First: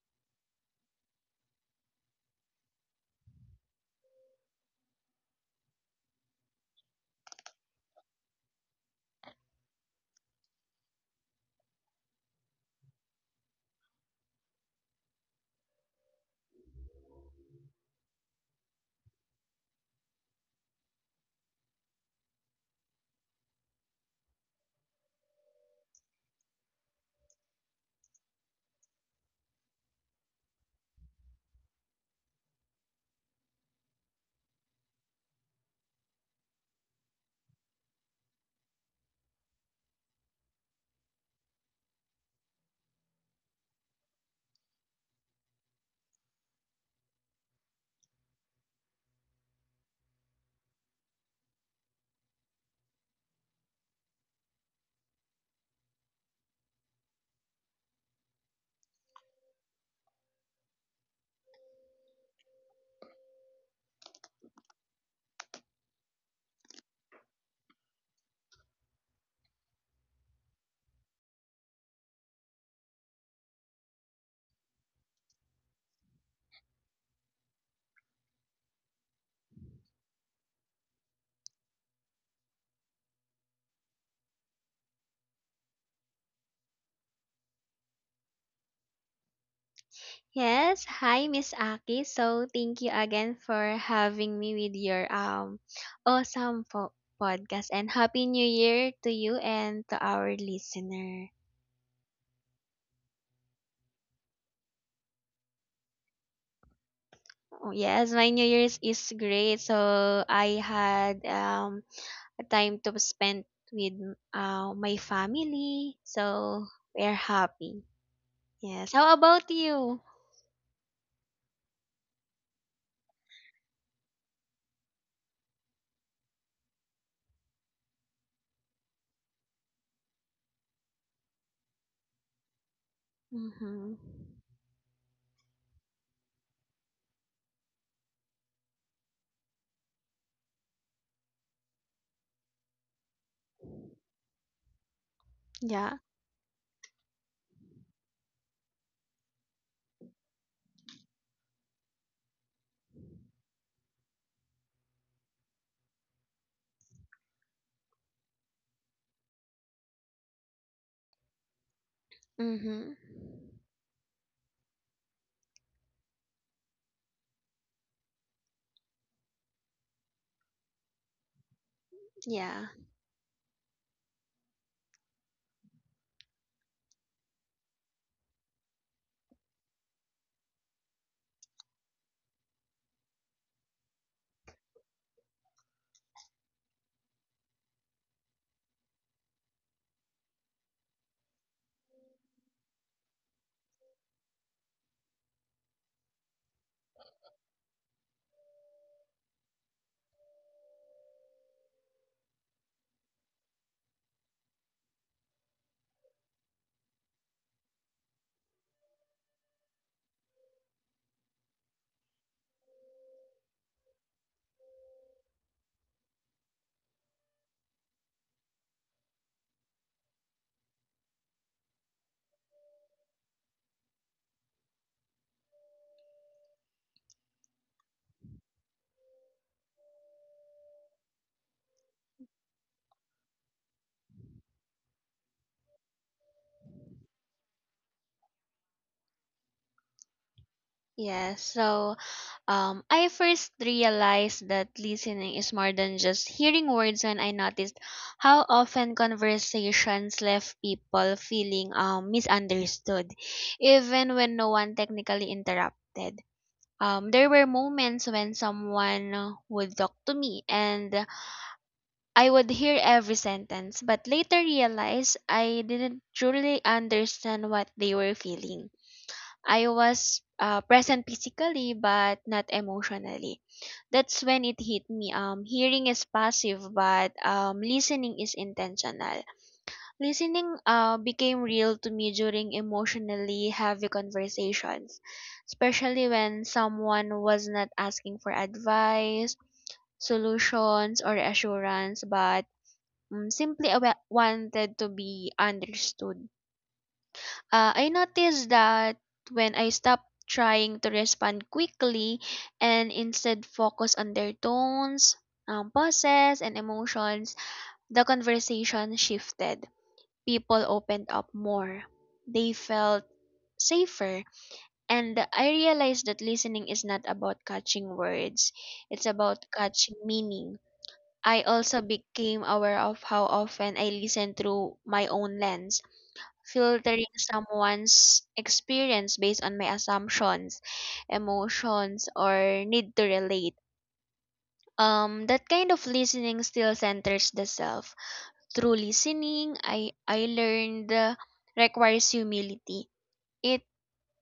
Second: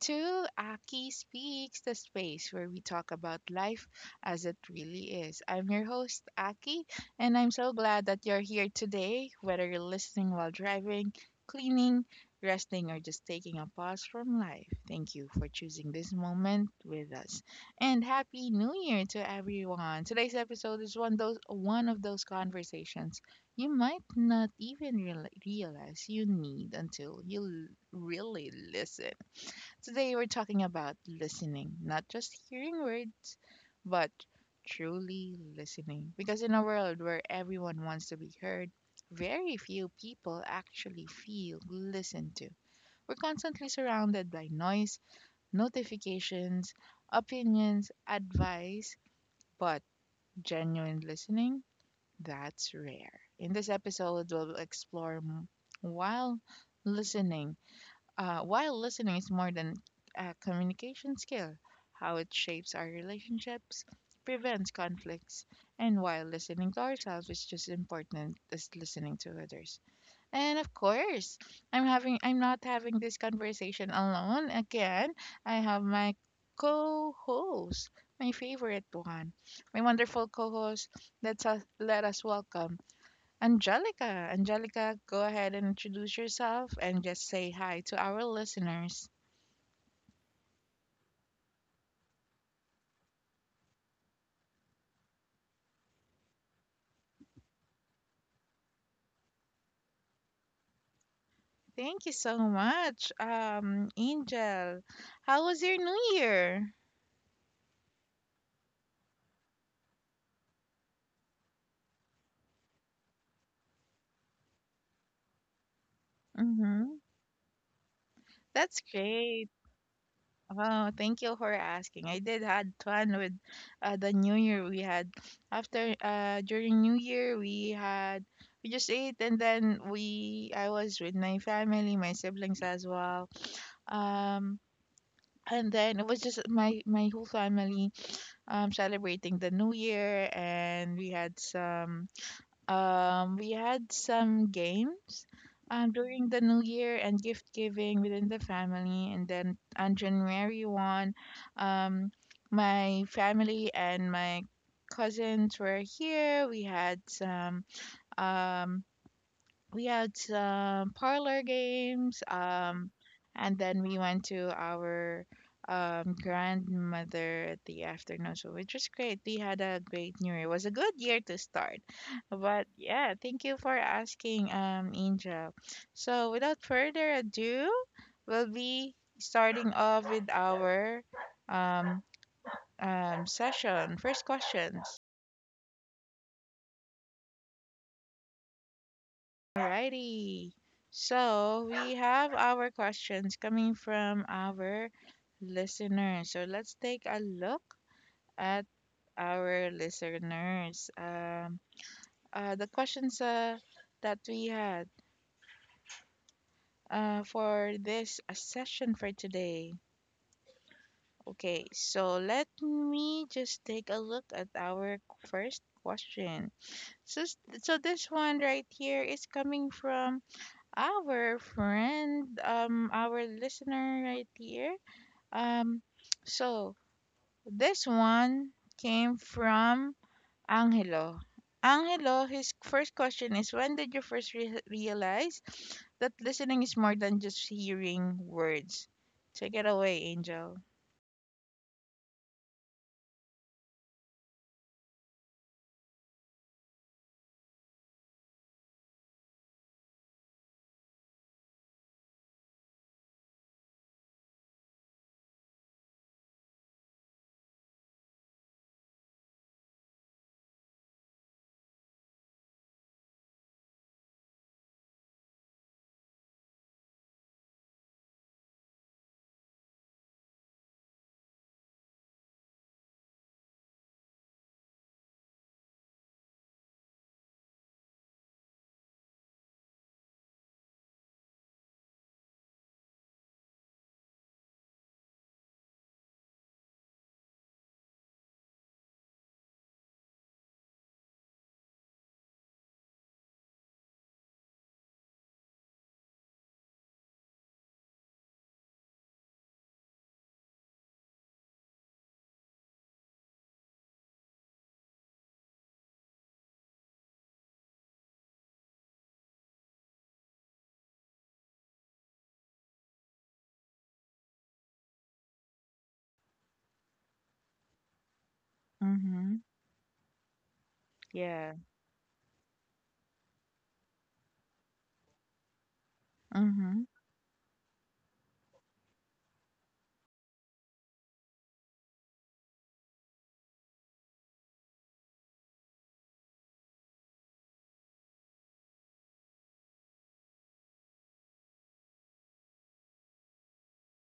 to Aki Speaks, the space where we talk about life as it really is. I'm your host, Aki, and I'm so glad that you're here today, whether you're listening while driving, cleaning, resting, or just taking a pause from life. Thank you for choosing this moment with us. And Happy New Year to everyone. Today's episode is one of those conversations you might not even realize you need until you l- really listen. Today, we're talking about listening, not just hearing words, but truly listening. Because in a world where everyone wants to be heard, very few people actually feel listened to. We're constantly surrounded by noise, notifications, opinions, advice, but genuine listening, that's rare. In this episode, we'll explore m- while listening. While listening is more than a communication skill, how it shapes our relationships, prevents conflicts, and while listening to ourselves is just as important as listening to others. And of course, I'm not having this conversation alone. Again, I have my co-host, my favorite one, my wonderful co-host. Let us welcome Angelica. Angelica, go ahead and introduce yourself and just say hi to our listeners. Yes, hi Miss Aki. So thank you again for having me with your awesome podcast and happy new year to you and to our listener. Thank you so much, Angel. How was your New Year? Oh, yes, my new year's is great. So I had a time to spend with my family. So Mm-hmm. we're happy. That's Yes. How about great. you? Wow, thank you for asking. I did had fun with the New Year we had. After during New Year, we just ate, and then we I was with my family, my siblings as well. Mhm. Um and then it was just my whole family celebrating the New Year, and we had some, we had some games, Yeah. during the New Year, and gift giving within the family. And then on January 1st, um, my family and my cousins were here. We had some. Um, we had some parlor games, Mhm. and then we went to our grandmother at the afternoon, so which was great. We had a great new year. It was a good year to start. Yeah. But yeah, thank you for asking, Angel. So without further ado, we'll be starting off with our um session, first questions. Alrighty. So we have our questions coming from our listeners. So let's take a look at our listeners. The questions that we had for this session for today. Okay, so let me just take a look at our first question. So, s- so this one right here is coming from our friend, our listener right here. Um, so this one came from Angelo. Angelo, his first question is, when did you first realize that listening is more than just hearing words? Take it away, Angel. Yes. So I first realized that listening is more than just hearing words when I noticed how often conversations left people feeling misunderstood, even when no one technically interrupted. There were moments when someone would talk to me and I would hear every sentence, but later realized I didn't truly understand what they were feeling. I was present physically but not emotionally. That's when it hit me. Hearing is passive, but listening is intentional. Listening became real to me during emotionally heavy conversations, especially when someone was not asking for advice, solutions, or assurance, but simply wanted to be understood. I noticed that when I stopped trying to respond quickly and instead focus on their tones, pauses, and emotions, the conversation shifted. People opened up more. They felt safer. And I realized that listening is not about catching words, it's Mm-hmm. about catching meaning. I Yeah. also became aware of how often I listen through my own lens, Mm-hmm. filtering someone's experience based on my assumptions, emotions, or need to relate. That kind of listening still centers the self. Through listening, I learned requires humility. It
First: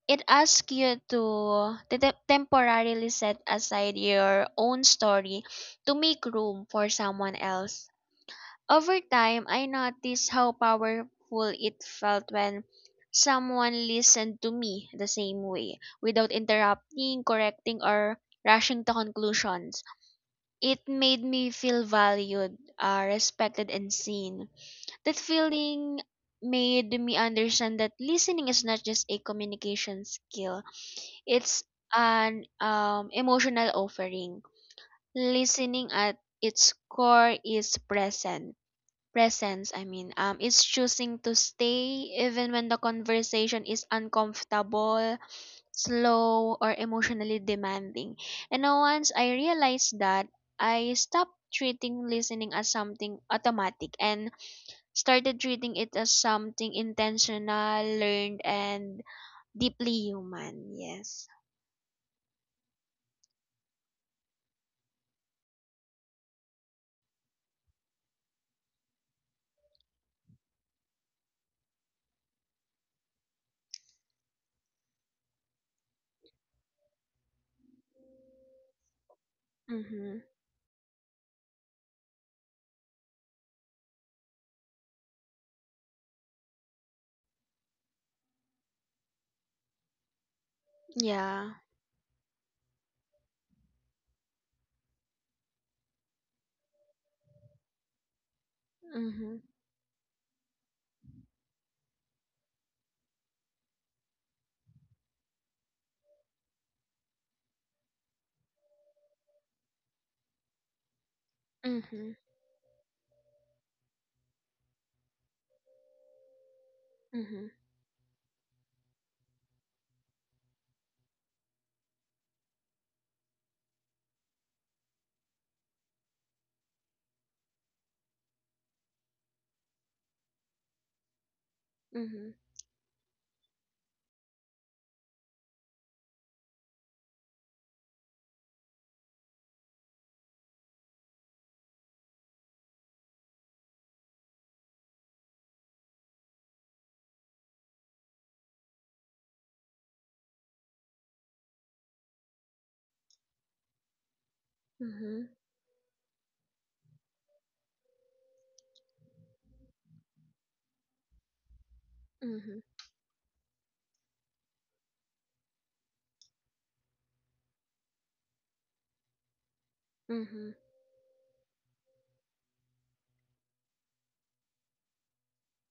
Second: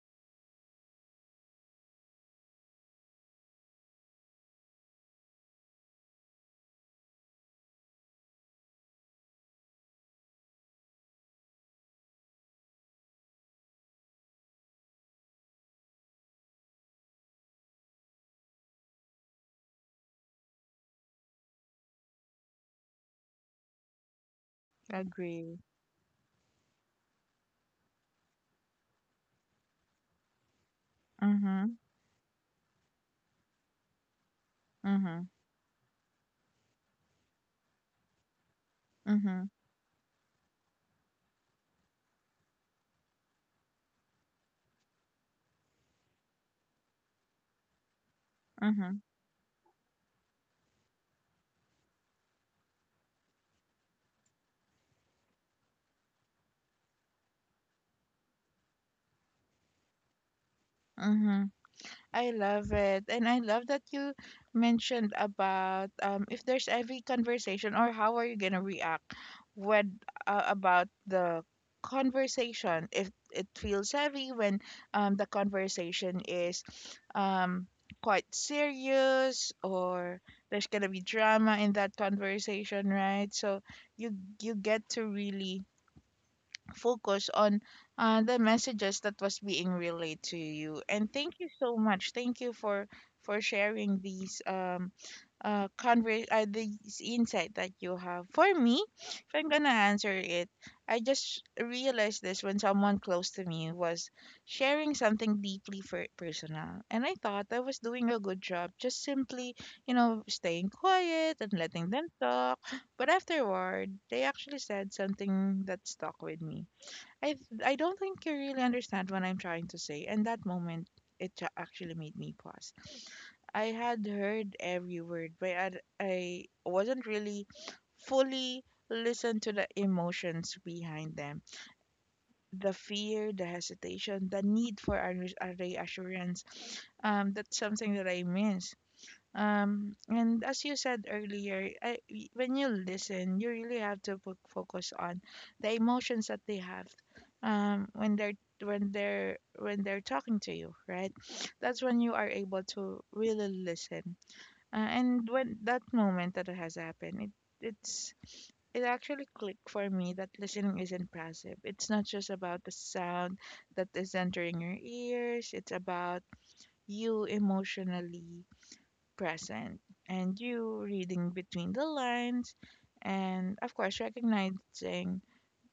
it asks you to temporarily set aside your own story to make room for someone else. Over time, I noticed how powerful it felt when someone listened to me the same way, without interrupting, correcting, or rushing to conclusions. It made me feel valued, respected, and seen. That Agree. feeling made me understand that listening is not just a communication skill, it's Mm-hmm. an emotional offering. Mm-hmm. Listening at its core is present Mm-hmm. Presence, I mean, it's choosing to stay even when the conversation is uncomfortable, slow, or emotionally demanding. And now once I realized that, I stopped treating listening as something automatic and started treating it as something intentional, learned, and deeply human. Yes. Mm-hmm. I love it. And I love that you mentioned about, if there's every conversation, or how are you going to react when, about the conversation, if it feels heavy, when the conversation is um, quite serious, or Mm-hmm. there's going to be drama in that conversation, right? So you you get to really focus on the messages that was being relayed to you. And thank you Yeah. so much. Thank you for sharing these these insight that you have. For me, if Mm-hmm. I'm gonna answer it, I just realized this when someone close to me was sharing something deeply for personal, and I thought I was doing a good job just simply, you know, staying quiet and letting them Mm-hmm. talk. But afterward, they actually said something that stuck with me. I Mm-hmm. I don't think you really understand what I'm trying to say. And that moment, it actually made me pause. I had heard every word, but I wasn't really fully listened to the emotions behind them. Mm-hmm. The fear, the hesitation, the need for a reassurance. That's something that I miss. And as you said earlier, when you listen, you really have to focus on the emotions that they have when they're when they're talking to you, right? That's when you are able to really listen. Mm-hmm. And when that moment that has happened, it it actually clicked for me that listening isn't passive. It's not just Mm-hmm. about the sound that is entering your ears. It's about you emotionally present, and Mm-hmm. you reading between the lines, and of course recognizing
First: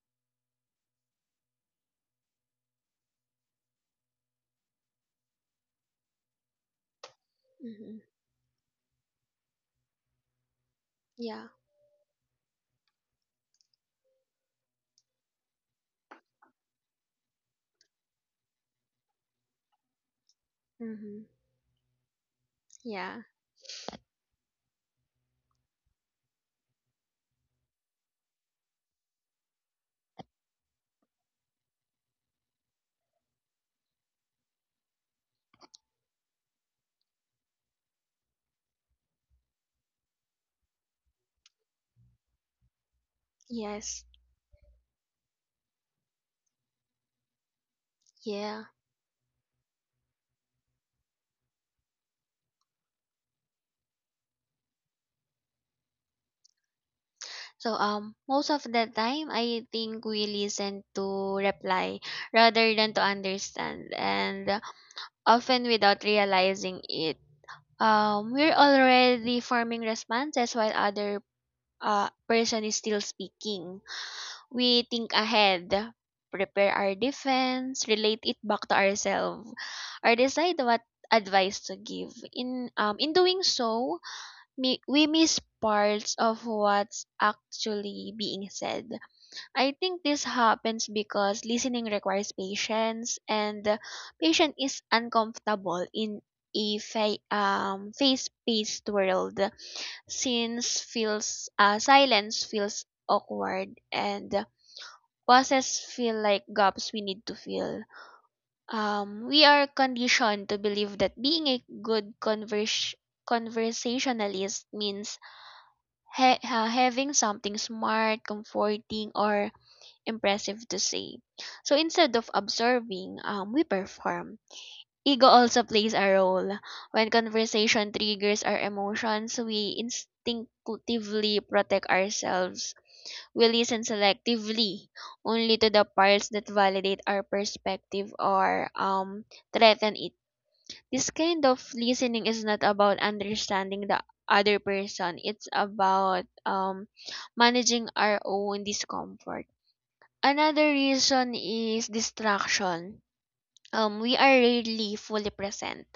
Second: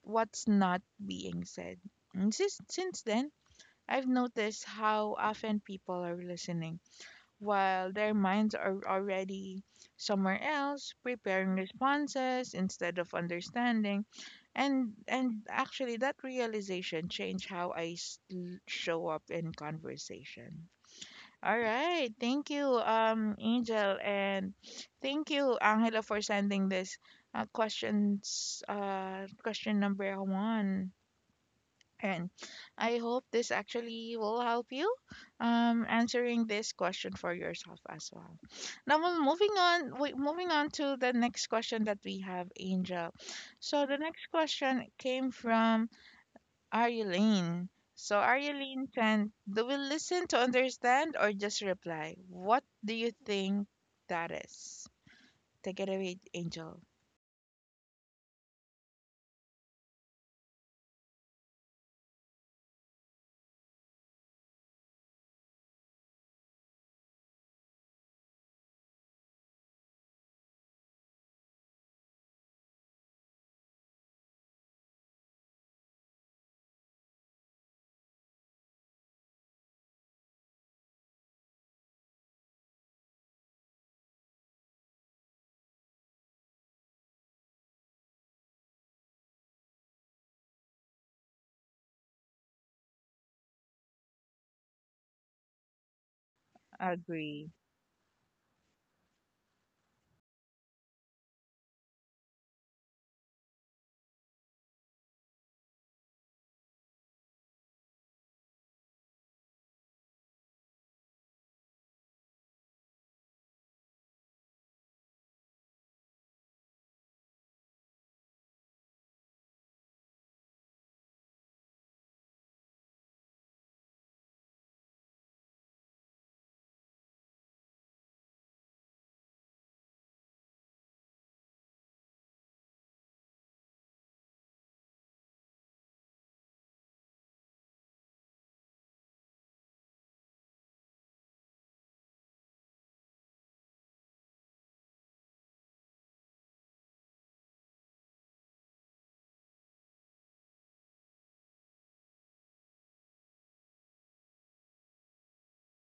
what's not being said. And since then, I've noticed how often people are listening while Mm-hmm. their minds are already somewhere else, Yeah. preparing responses instead of understanding. And actually, that realization changed how show up in conversation. Mm-hmm. All right. Thank you, Yeah. Angel, and thank you, Angela, for sending this questions. Question number one, and I hope this actually will help you, answering this question for yourself as well. Now, well, moving on. Wait, Moving on to the next question that we have, Angel. So the Yes. next question came from Arylene. So, Yeah. Arylene, can, do we listen to understand or just reply? What do you think that is? Take it away, Angel. So most of the time I think we listen to reply rather than to understand, and often without realizing it. We're already forming responses while other person is still speaking. We think ahead, prepare our defense, relate it back to ourselves, or decide what advice to give. In doing so, we miss parts of what's actually being said. I think this happens because listening requires patience, and the patient is uncomfortable in a Agree. Face-paced world, since feels silence feels awkward and pauses feel like gaps we need to fill. We are conditioned to believe that being a good conversationalist means having something smart, comforting, or impressive to say. So instead of observing, we perform. Ego also plays a role. When conversation triggers our emotions, we instinctively protect ourselves. We listen selectively, only to the parts that validate our perspective or threaten it. This kind of listening is not about understanding the other person. It's about managing our own discomfort. Another reason is distraction. We are rarely fully present.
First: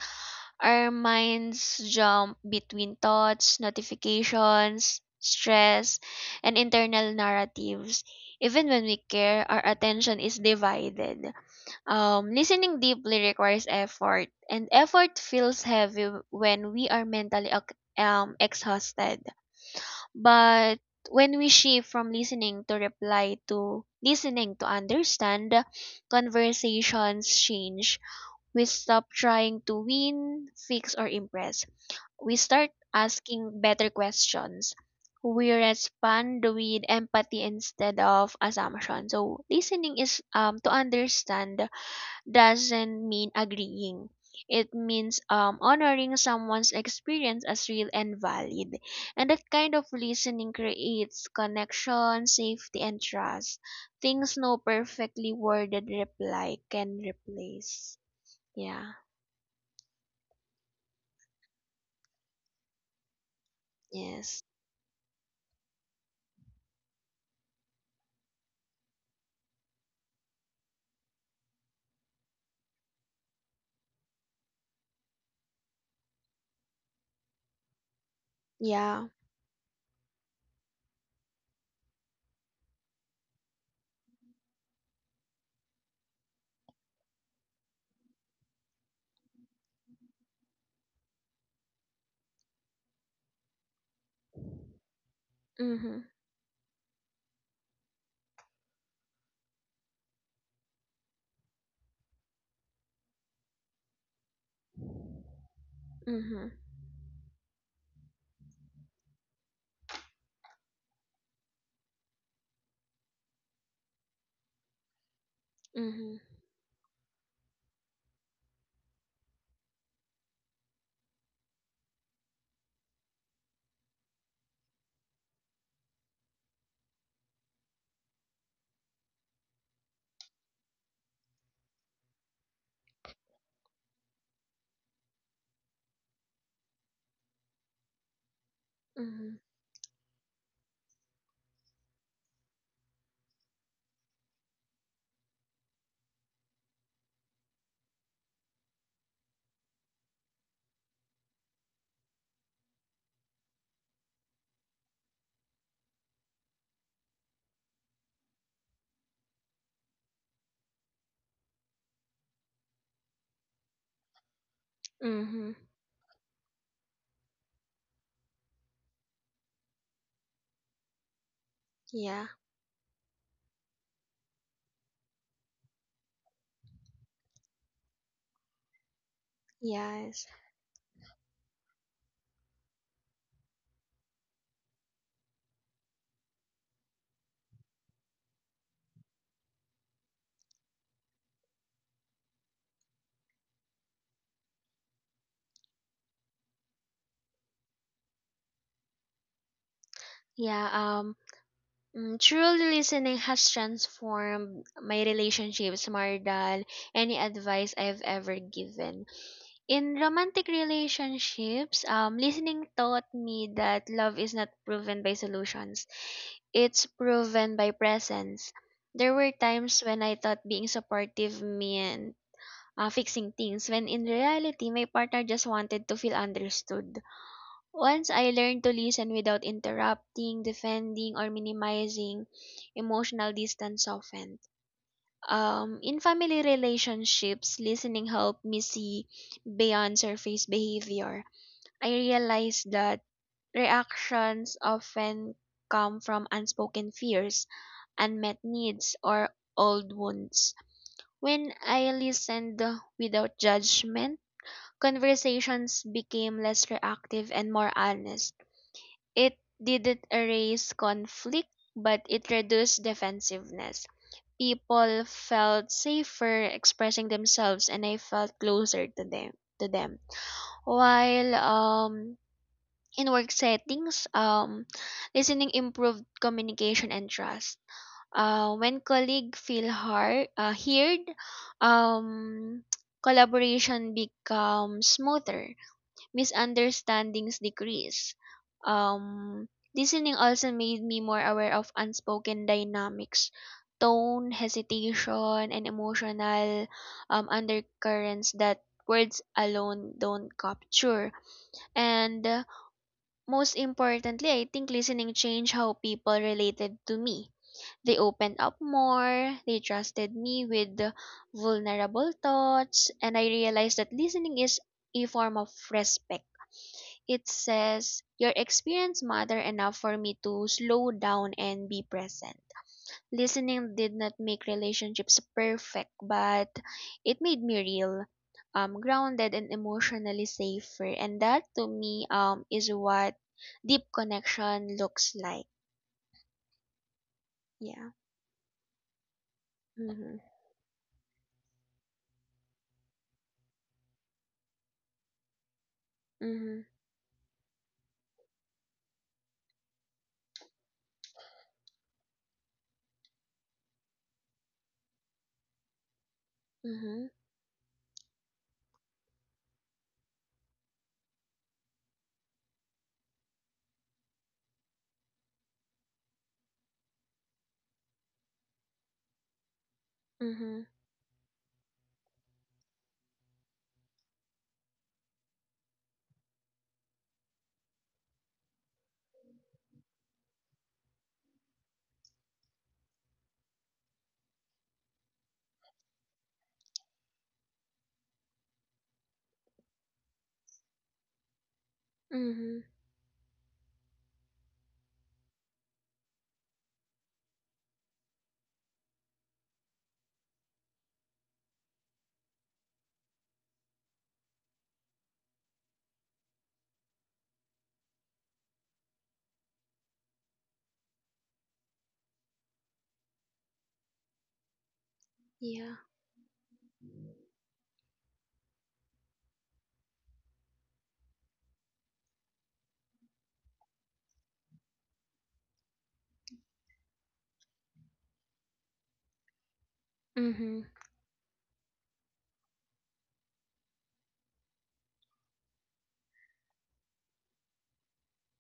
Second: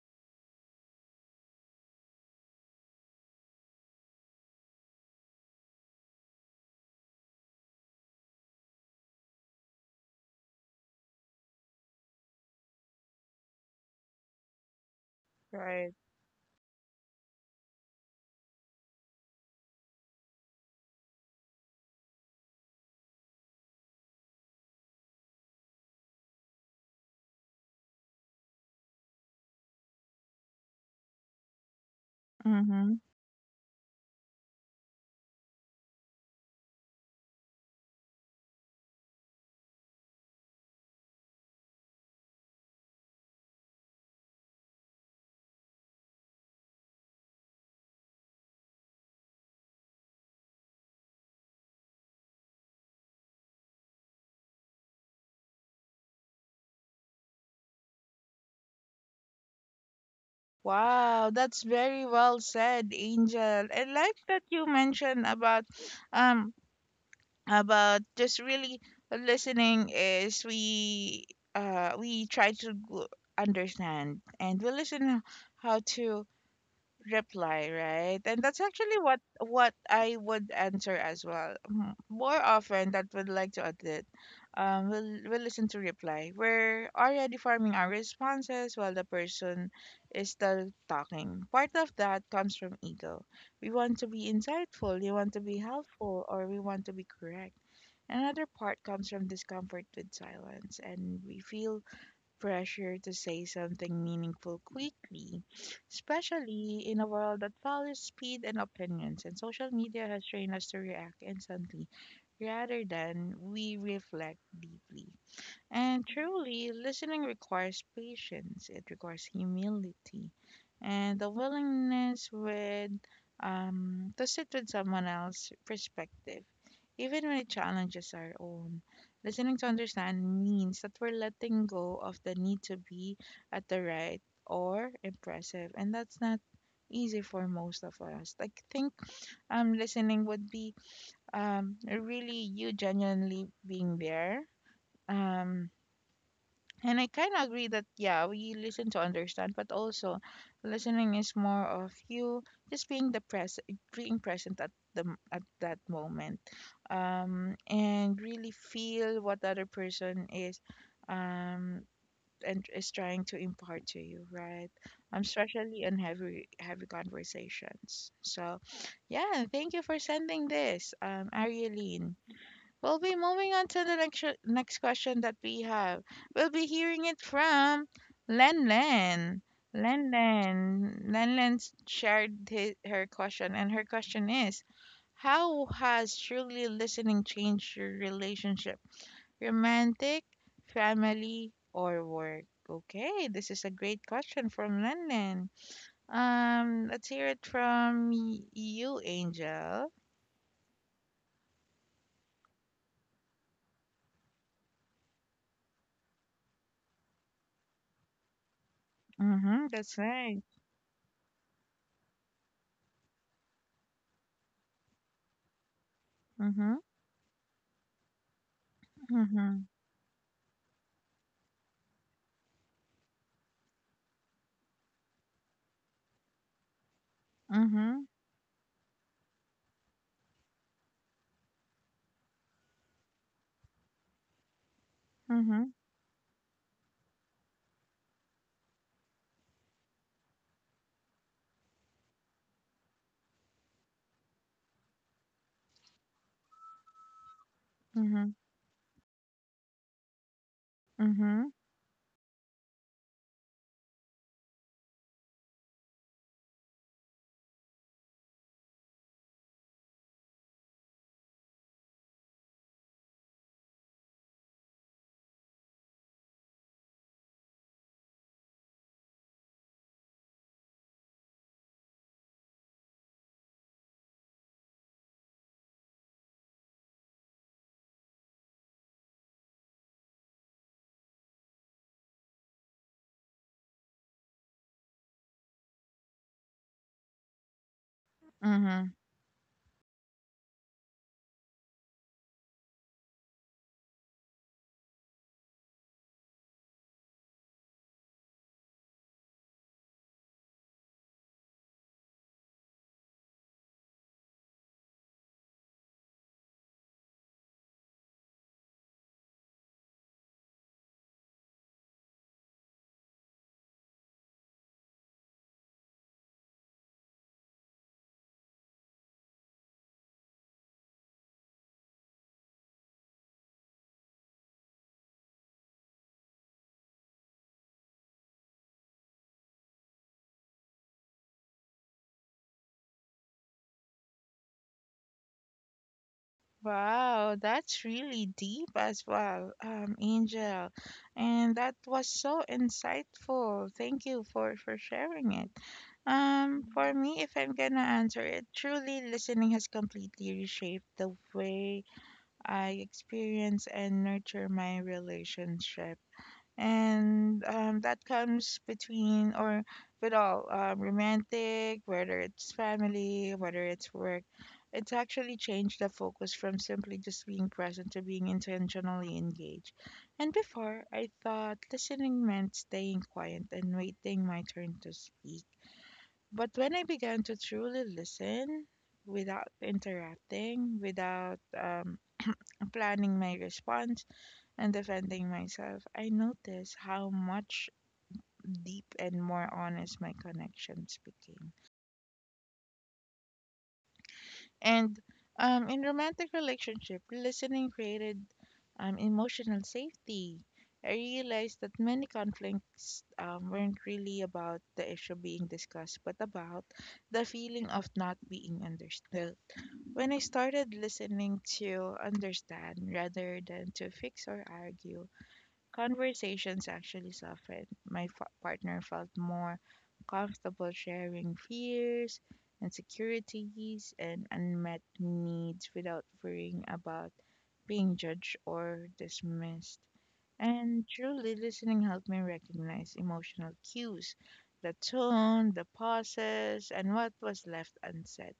Our minds jump between thoughts, notifications, stress, and internal narratives. Even when we care, our attention is divided. Listening deeply requires effort, and effort feels Right. heavy when we are mentally exhausted. But when we shift from listening to reply to listening to understand, conversations change. We stop trying to win, fix, or impress. We start Mm-hmm. asking better questions. We respond with empathy instead of assumption. So listening is to understand doesn't mean agreeing. It means honoring someone's experience as real and valid. And that kind of listening creates connection, safety, and trust. Things no perfectly worded reply can replace. Yeah. Wow, that's very well said, Angel. I like that Yes. you mentioned about, um about just really listening. Is we uh we try to understand, and we listen how to reply, right? And that's actually Yeah. what I would answer as well. Mm, more often that would like to admit, we'll listen to reply. We're already forming our responses while the person is still talking. Part of that comes from ego. We want to be insightful, we want to be Mm-hmm. helpful, or we want to be correct. Another part comes from discomfort with silence, and we feel pressure to say something meaningful quickly, Mm-hmm. especially in a world that values speed and opinions. And social media has trained us to react instantly rather than we reflect deeply. And Mm-hmm. truly, listening requires patience, it requires humility, and the willingness with, to sit with someone else's perspective, even when it challenges our own. Listening to understand means that we're letting go of the need to be at the right or impressive, and that's not easy for most of us. I think, Mm-hmm. Listening would be, really you genuinely being there. Um, and I kind of agree that, yeah, we listen to understand, but also listening is more of you just being the present, being present at at that moment, and really feel what the other person is, um, and is trying to impart to you, right? Mm-hmm. Especially in heavy heavy conversations. So yeah, thank you for sending this, Arialine. Yeah. We'll be moving on to the next question that we have. We'll be hearing it from Len Len. Len Yes. Len. Len Len shared her question, and her question is, how has truly listening changed your relationship? Romantic, family, or work? Okay, this is a great question from Len Len. Let's hear it from you, Angel. Yeah. Truly listening has transformed my relationships more than any advice I've ever given. Mm-hmm, that's In right. romantic relationships, listening taught me that love is not proven by solutions, Mm-hmm, it's proven by presence. There were mm-hmm, times when I thought being supportive meant fixing things, when in reality, my partner just wanted to feel understood. mm-hmm. Once I learned to listen without interrupting, defending, or minimizing, emotional distance softened. Mhm. In family relationships, listening helped me see beyond surface behavior. I realized that reactions often come from unspoken fears, Mhm. unmet needs, or old wounds. Mhm. When I listened without judgment, conversations became less reactive and more honest. It didn't erase conflict, but it reduced defensiveness. People felt safer expressing themselves and I felt closer to them. While in work settings, listening improved communication and trust. When colleagues heard, um collaboration becomes smoother, misunderstandings decrease. Mhm. Um, Listening also made me more aware of unspoken dynamics, tone, hesitation, and emotional undercurrents that words alone don't capture. And Most importantly, I think listening changed how people related to me. They opened up more, they trusted me with the vulnerable thoughts, and I realized that listening is a form of respect. It says, your experience matter enough for me to slow down and be present. Listening did not make relationships perfect, but it made me real, grounded, and emotionally safer. And that to me is what deep connection looks like. Wow, that's Yeah. really deep as well, Mm-hmm. Angel. And that was so insightful. Thank you for sharing it. Mm-hmm. For me, if I'm gonna answer it, truly listening has completely reshaped the way I experience and nurture my relationship. Mm-hmm. And that comes between or with all, romantic, whether it's family, whether it's work, it's actually changed the focus from simply just being present to being intentionally engaged. And Mhm. before, I thought listening meant staying quiet and waiting my turn to speak. But when I began to truly listen, without interrupting, without, planning my response and defending myself, I noticed how much deep and more honest my connections became. Mhm. And in romantic relationship, listening created, emotional safety. I realized that many conflicts weren't really about the issue being discussed, but about the feeling of not being understood. When I started listening to understand rather than to fix or argue, Yeah. conversations actually suffered. My partner felt more comfortable sharing fears, insecurities, and unmet needs without worrying about being judged or dismissed. Mhm. And truly, listening helped me recognize emotional cues, the tone, the pauses, and what was left unsaid.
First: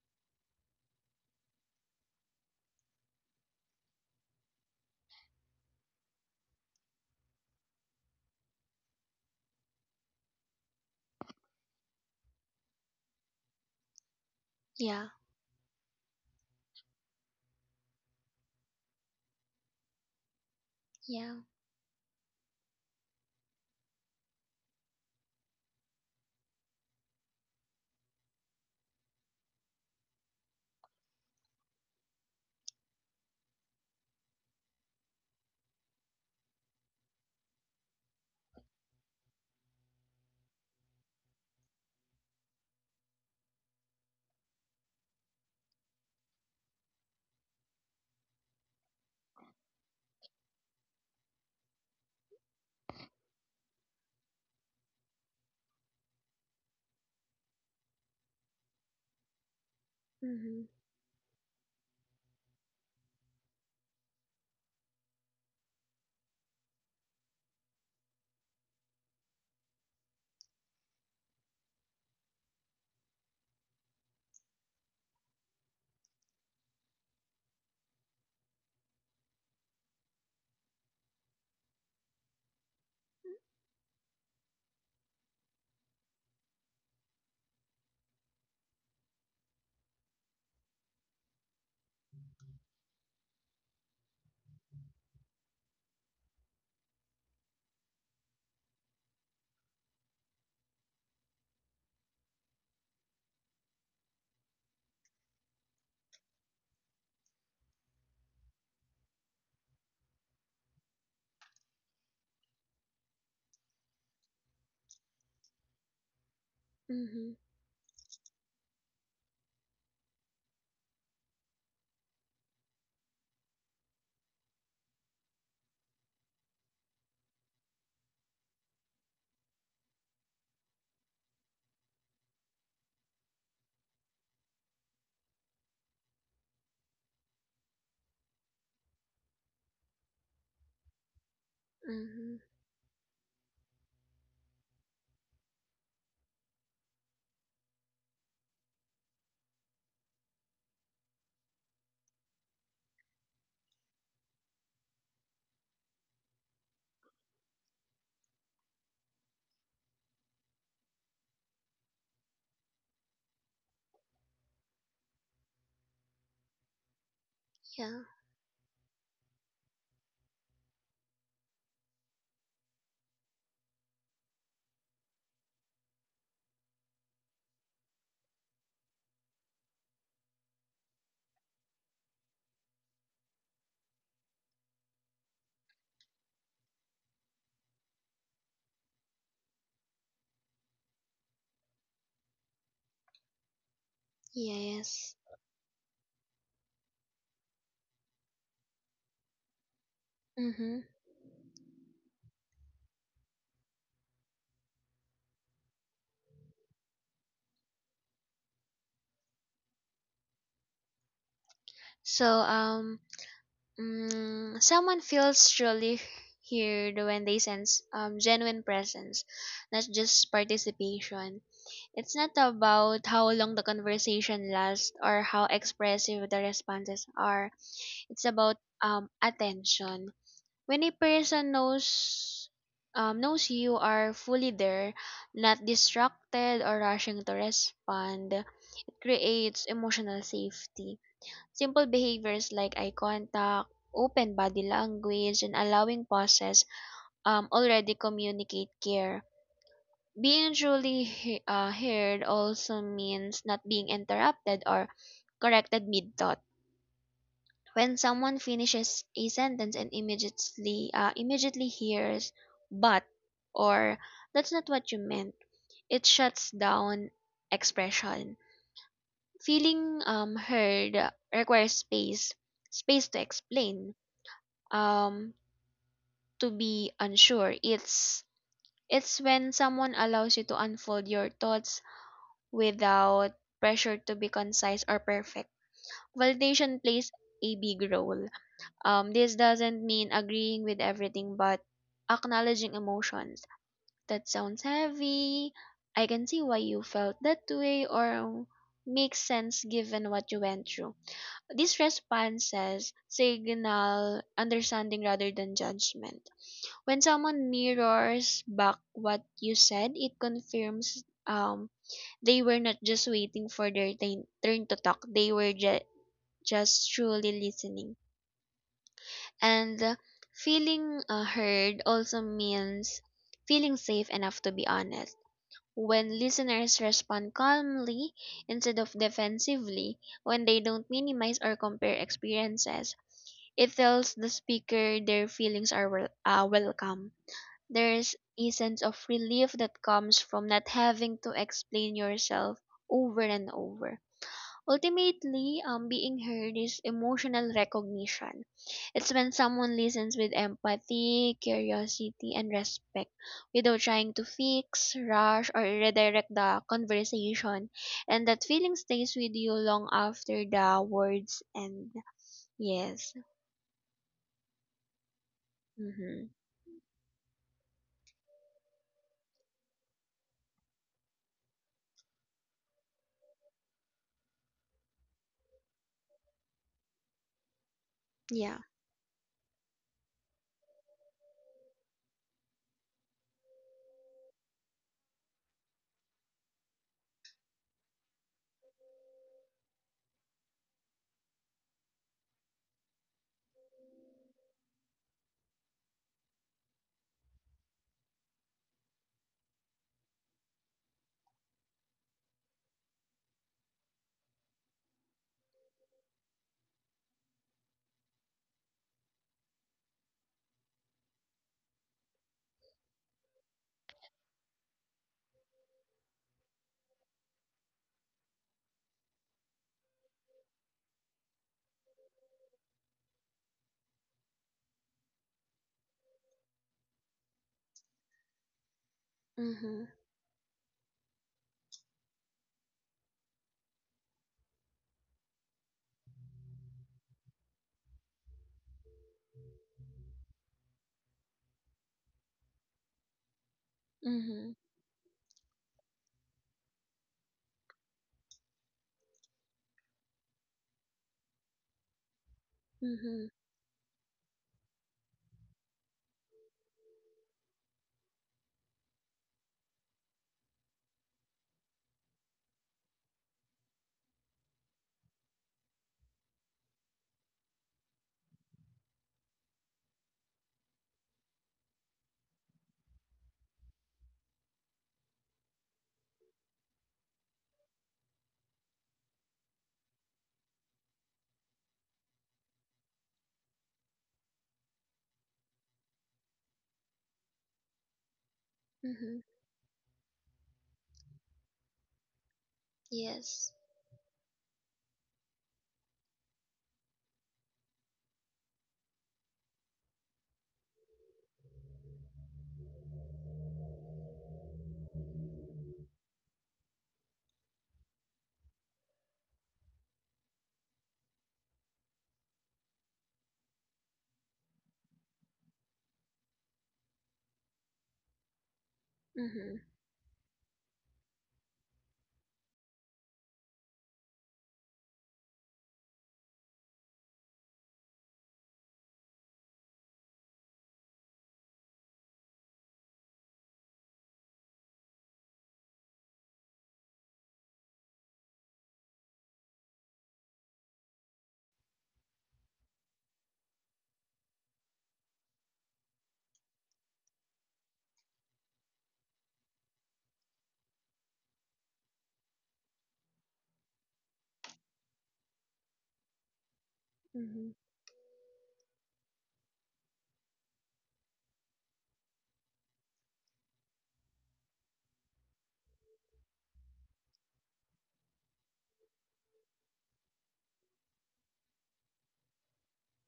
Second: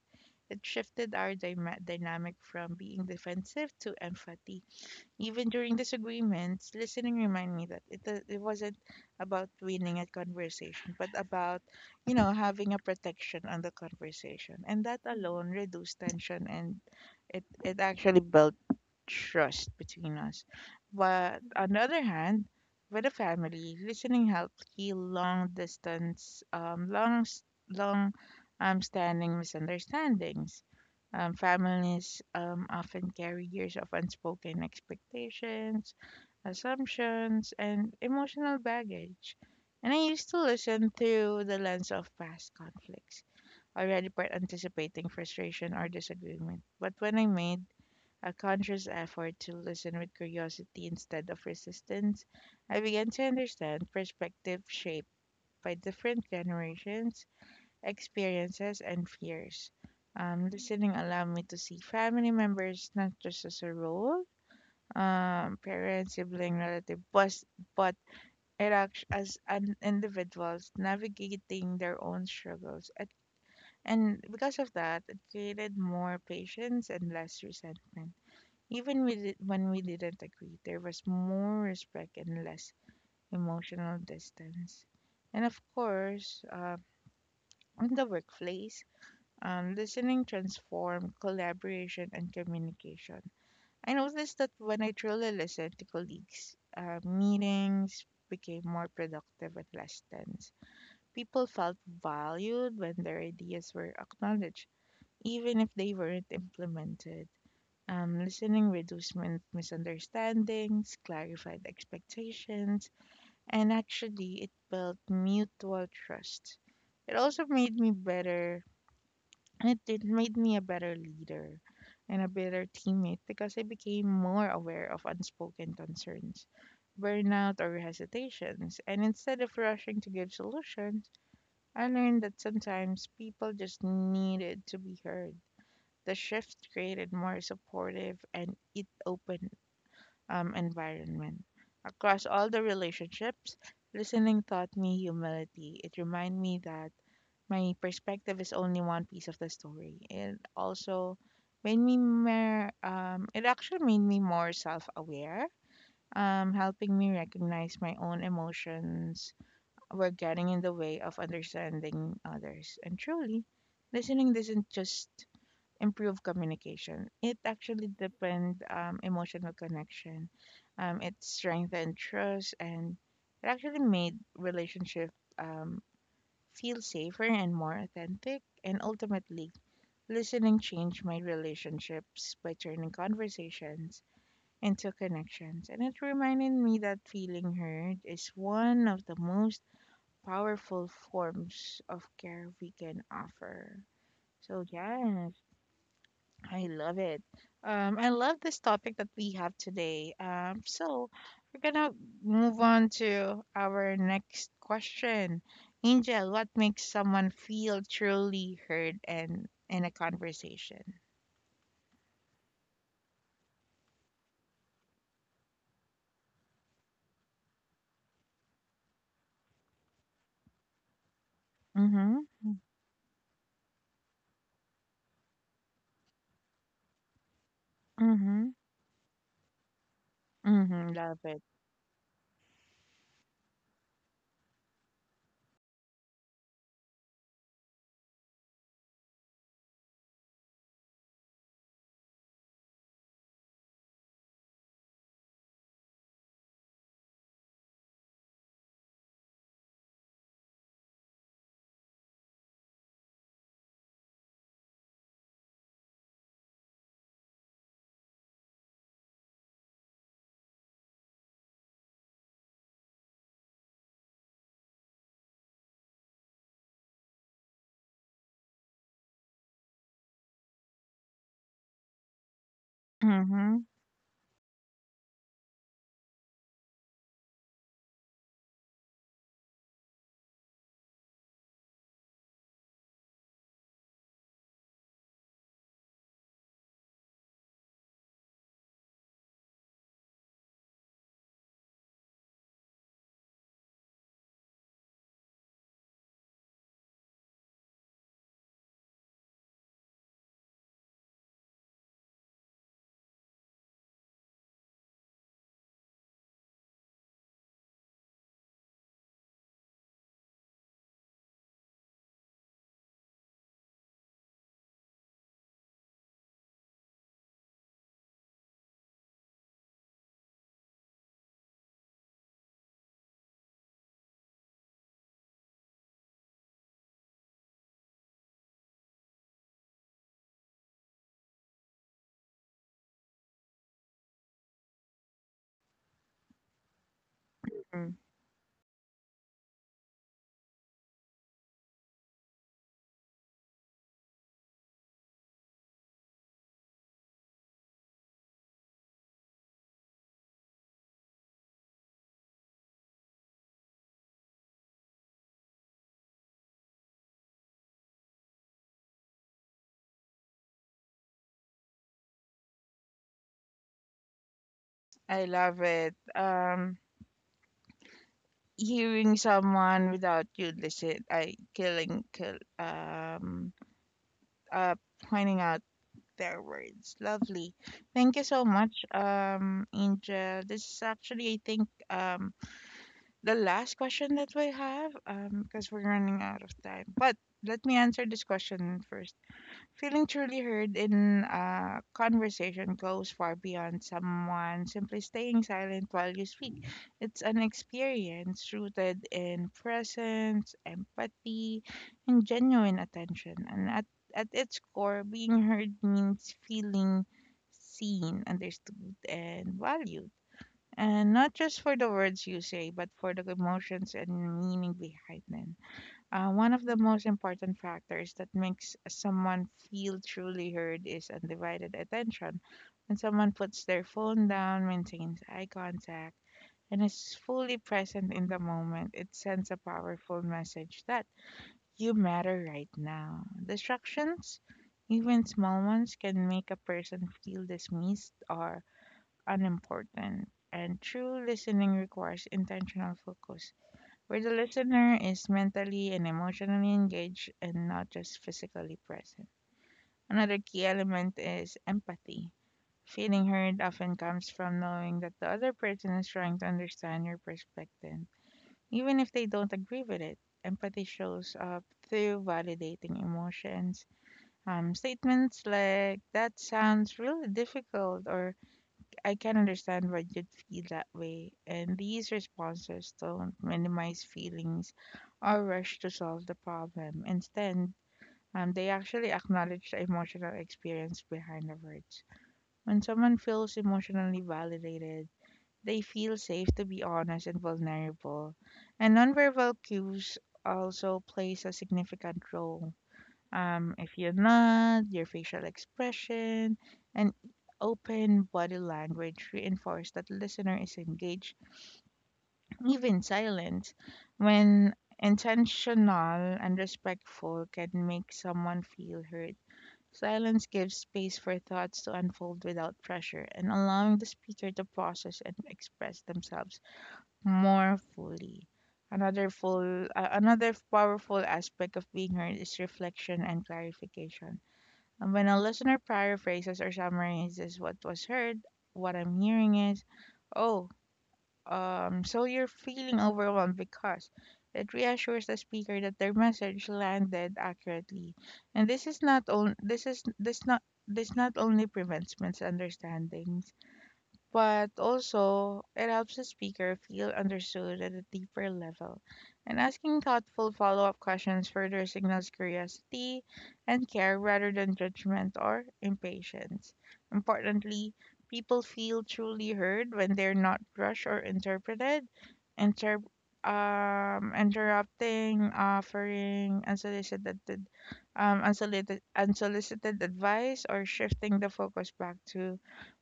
It shifted our dynamic from being defensive to empathy. Even during disagreements, listening reminded me that it wasn't about winning a conversation, but about, you know, having a protection on the conversation. And that Yeah. alone reduced tension, and it actually built trust between us. But Yeah. on the other hand, with a family, listening helped heal long distance, long, s- long, standing misunderstandings. Families often carry years of unspoken expectations, assumptions, and emotional baggage. And I used to listen through the lens of past conflicts, already part anticipating frustration or disagreement. But when I made a conscious effort to listen with curiosity instead of resistance, I began to understand perspective shaped by different generations experiences, and fears. Mhm. Listening allowed me to see family members not just as a role, parent, sibling, relative, but as an individuals navigating their own struggles. And because of that, it created more patience and less resentment. Even when we didn't agree, there was more respect and less emotional distance. And of course, in the workplace, listening transform collaboration and communication. I noticed that when I truly listened to colleagues, meetings became more productive at less tense. People felt valued when their ideas were acknowledged, even if they weren't implemented. Listening reduced misunderstandings, clarified expectations, and actually it built mutual trust. It Mhm. also made me better and it made me a better leader and a better teammate because I became more aware of unspoken concerns, burnout, or hesitations. And instead of rushing to give solutions, I learned that sometimes people just needed to be heard. The shift created more supportive and it open environment. Across Mhm. all the relationships, listening taught me humility. It reminded me that my perspective is only one piece of the story. It also made me it actually made me more self aware, helping me recognize my own emotions were getting in the way of understanding others. And truly, listening doesn't just improve communication, it actually Yeah. depends emotional connection. It strengthened trust and it actually made relationship um, feel safer and more authentic, and ultimately, listening changed my relationships by turning conversations into connections. And it reminded me that feeling heard is one of the most powerful forms of care we can offer. So, Yes. yeah, I love it. I love this topic that we have today. Um, Mhm. so we're gonna move on to our next question. Angel, what makes someone feel truly heard and in a conversation? So someone feels truly heard when they sense genuine presence, not just participation. It's Mm-hmm. not about how long the conversation lasts or how expressive the responses are. It's Mm-hmm. about attention. When Mm-hmm. a Love it. person knows you are fully there, not distracted or rushing to respond, it creates emotional safety. Simple behaviors like eye contact, open body language, and allowing pauses already communicate care. Being truly heard also means not being interrupted or corrected mid thought. When someone finishes a sentence and immediately hears "but" or "that's not what you meant," it shuts down expression. Feeling heard requires space, space to Mm-hmm. explain, um, to be unsure. It's when someone allows you to unfold your thoughts without pressure to be concise or perfect. Validation plays a big role. This doesn't mean agreeing with everything, but acknowledging emotions. That sounds heavy. I can see why you felt that way, or makes sense given what you went through. These responses signal understanding rather than judgment. When someone mirrors back what you said, it confirms they were not just waiting for their turn to talk, they were just truly listening. And Feeling heard also means feeling safe enough to be honest. When listeners respond calmly instead of defensively, when they don't minimize or compare experiences, it tells the speaker their feelings are welcome. Mm, There's a sense of relief that comes from not having to explain yourself over and over. Ultimately, being heard is emotional recognition. It's when someone listens with empathy, curiosity, and respect without trying to fix, rush, or redirect the conversation. And that feeling stays with you long after the words end. Yes. I love it. Mm-hmm. Hearing someone without you listen, I uh, pointing out their words. Lovely. Thank you so Yeah. much, Angel. This is actually, I think, the last question that we have, because we're running out of time. But let me answer this question first. Feeling truly heard in a conversation goes far beyond someone simply staying silent while you speak. It's an experience rooted in presence, empathy, and genuine attention. And at its core, being heard means feeling seen, understood, and valued. And not just for the words you say, but for the emotions and meaning behind them. One of the most important factors that makes someone feel truly heard is undivided attention. When someone puts their phone down, maintains eye contact, and is fully present in the moment, it sends a Mm-hmm. powerful message that you matter right now. Distractions, even small ones, can make a person feel dismissed or unimportant. And true listening requires intentional focus where the Mm-hmm. listener is mentally and emotionally engaged and not just physically present. Another key element is empathy. Feeling Mm-hmm. heard often comes from knowing that the other person is trying to understand your perspective, even if they don't agree with it. Empathy shows up through validating emotions. Statements like, that sounds really difficult, or I can understand why you'd feel that way, and these responses don't minimize feelings or rush to solve the problem. Instead, they actually acknowledge the emotional experience behind the words. When someone feels emotionally validated, they feel safe to be honest and vulnerable, and Mm-hmm. nonverbal cues also plays a significant role. Yes. If you're not, Your facial expression and open body language reinforce that listener is engaged, even silence, when intentional and respectful can make someone feel heard. Silence gives space for thoughts to unfold without pressure and allowing the speaker to process and express themselves more fully. Mm-hmm. Another powerful aspect of being heard is reflection and clarification and when a listener paraphrases or summarizes what was heard, what I'm hearing is, oh, so you're feeling overwhelmed because it reassures the speaker that their message landed accurately. And this is not only this is this not only prevents misunderstandings but also it helps the speaker feel understood at a deeper level. And asking thoughtful follow up questions further signals curiosity and care rather than judgment or impatience. Mm-hmm. Importantly, people feel truly heard when they're not rushed or interpreted, inter- interrupting, offering unsolicited advice, or shifting the focus back to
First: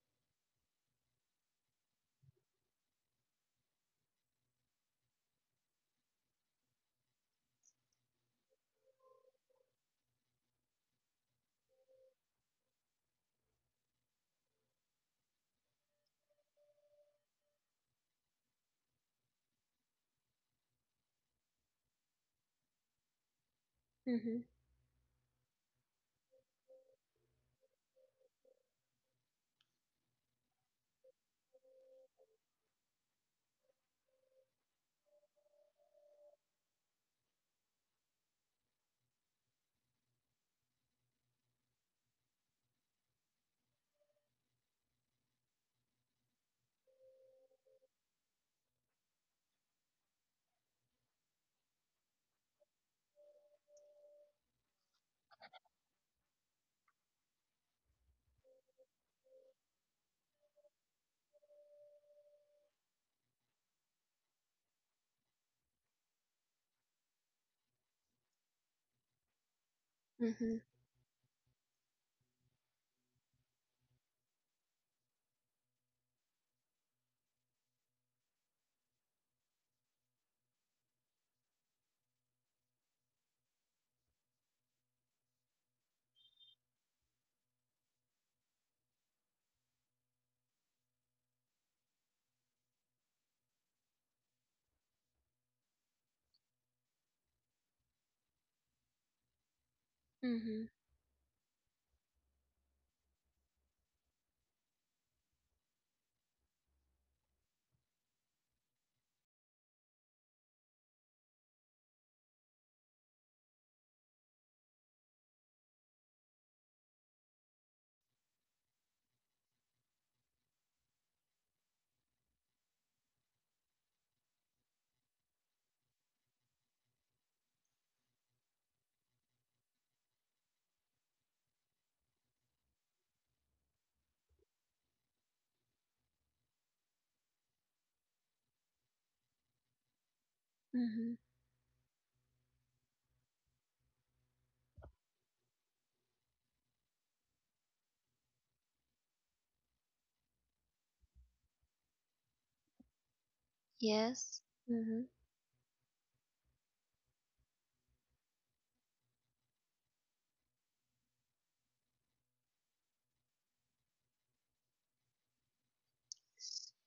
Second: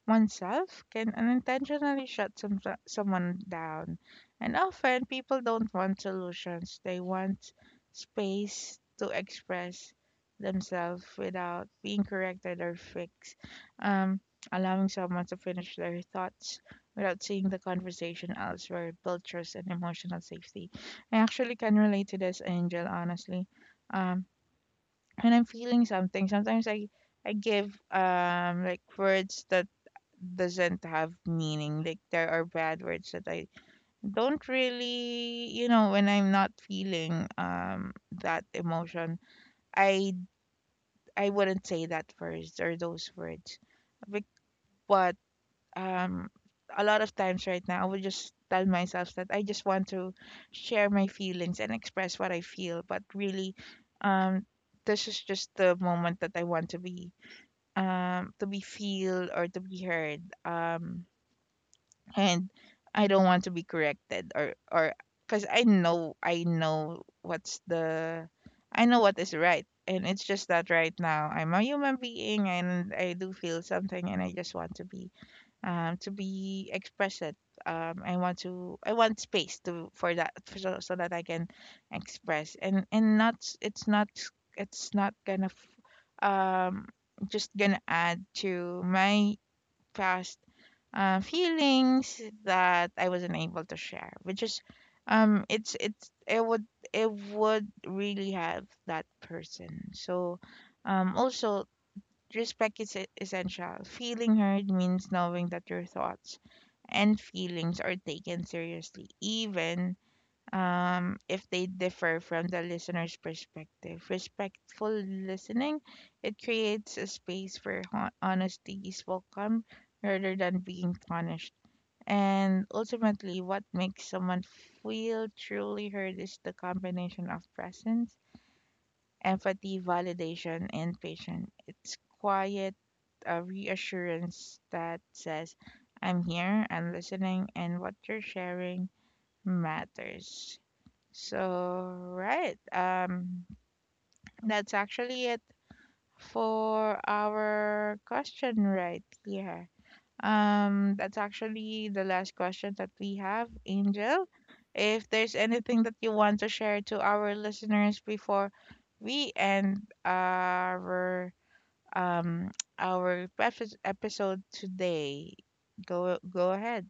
oneself can unintentionally shut someone down. And often people don't want solutions, they want space to express themselves without being corrected or fixed. Um, Allowing someone to finish their thoughts without seeing the conversation elsewhere builds trust and emotional safety. I actually can relate to this, Angel, honestly. Um, Mm-hmm. when I'm feeling something, sometimes I give like words that doesn't have meaning. Like there are bad words that I don't really, you know, when I'm not feeling that emotion, I I wouldn't say that first or those words. But, but um a lot of times right now I would just tell myself that I just want to share my feelings and express what I feel, but really um this is just the moment that I want to be feel or to be heard and I don't want to be corrected or because I know what's the I know what is right and it's just Mm-hmm. that right now I'm a human being and I do feel something and I just want to be expressed. I want space to for that, so that I can express and not, it's not, it's not gonna, just gonna add to my past feelings that I wasn't able to share, which is, it's it would really help that person. So, Mm-hmm. Also respect is essential. Feeling heard means knowing that your thoughts and feelings are taken seriously, even if they differ from the listener's perspective. Respectful listening it creates a space where honesty is welcome rather than being punished. And ultimately, what makes someone feel truly heard is the combination of presence, empathy, validation, and patience. It's quiet a reassurance that says, I'm here, I'm listening, and what you're sharing matters. Mm-hmm. So, right, that's actually it for our question right here. That's actually the last question that we have, Angel. Yes. If Mm-hmm. there's anything that you want to share to our listeners before we end um our preface episode today. Go ahead.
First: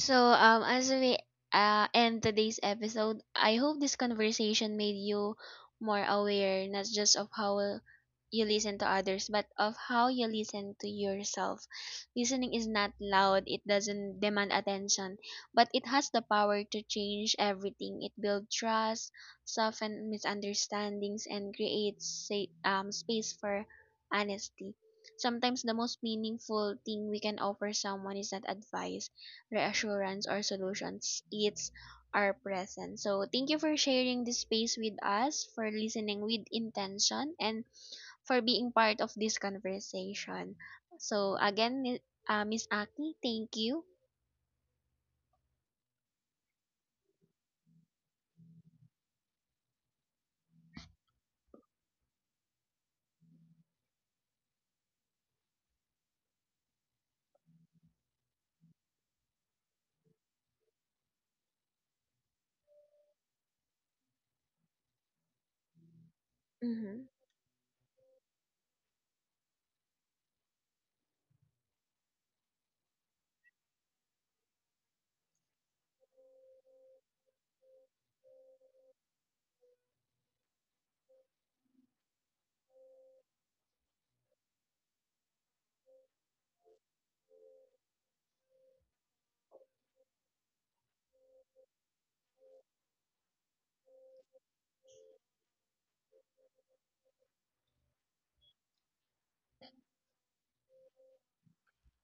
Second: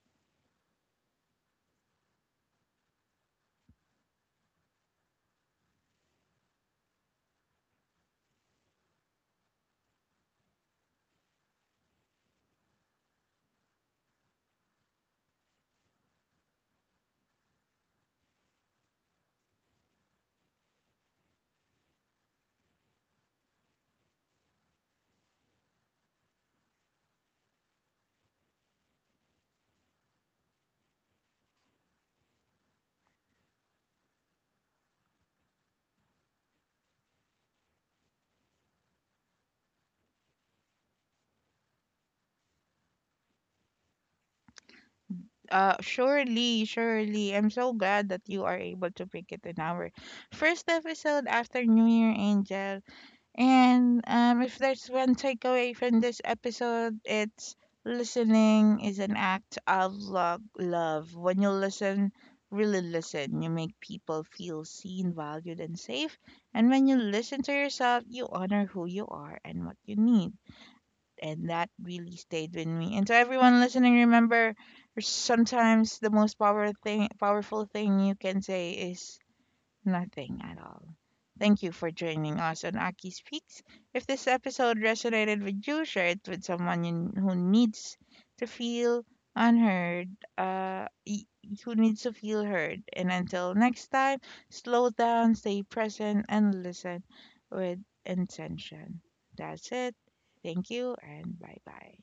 So, as we end today's episode, I hope this conversation made you more aware, not just of how you listen to others, but of how you listen to yourself. Listening is not loud, it doesn't demand attention, but it has the power to change everything. It builds trust, soften misunderstandings, and creates space for honesty. Sometimes the most meaningful thing we can offer someone is not advice, reassurance, or solutions, it's our present. So thank you for sharing this space with us, for listening with intention, and for being part of this conversation. So again, miss aki, thank you. Surely, surely. I'm so glad that you are able to pick it in our first episode after New Year Angel. And if there's one takeaway from this episode, it's listening is an act of love. When you listen, really listen, you make people feel seen, valued and safe. And when you Hmm. listen to yourself, you honor who you are and what you need. And that really stayed with me. And to everyone listening, remember sometimes the most powerful thing you can say is nothing at all. Thank you for joining us on Aki Speaks. If this episode resonated with you, share it with who needs to feel unheard, uh, y- who needs to feel heard. And until next time, slow down, stay present, and listen with intention. That's it. Thank you, and bye bye.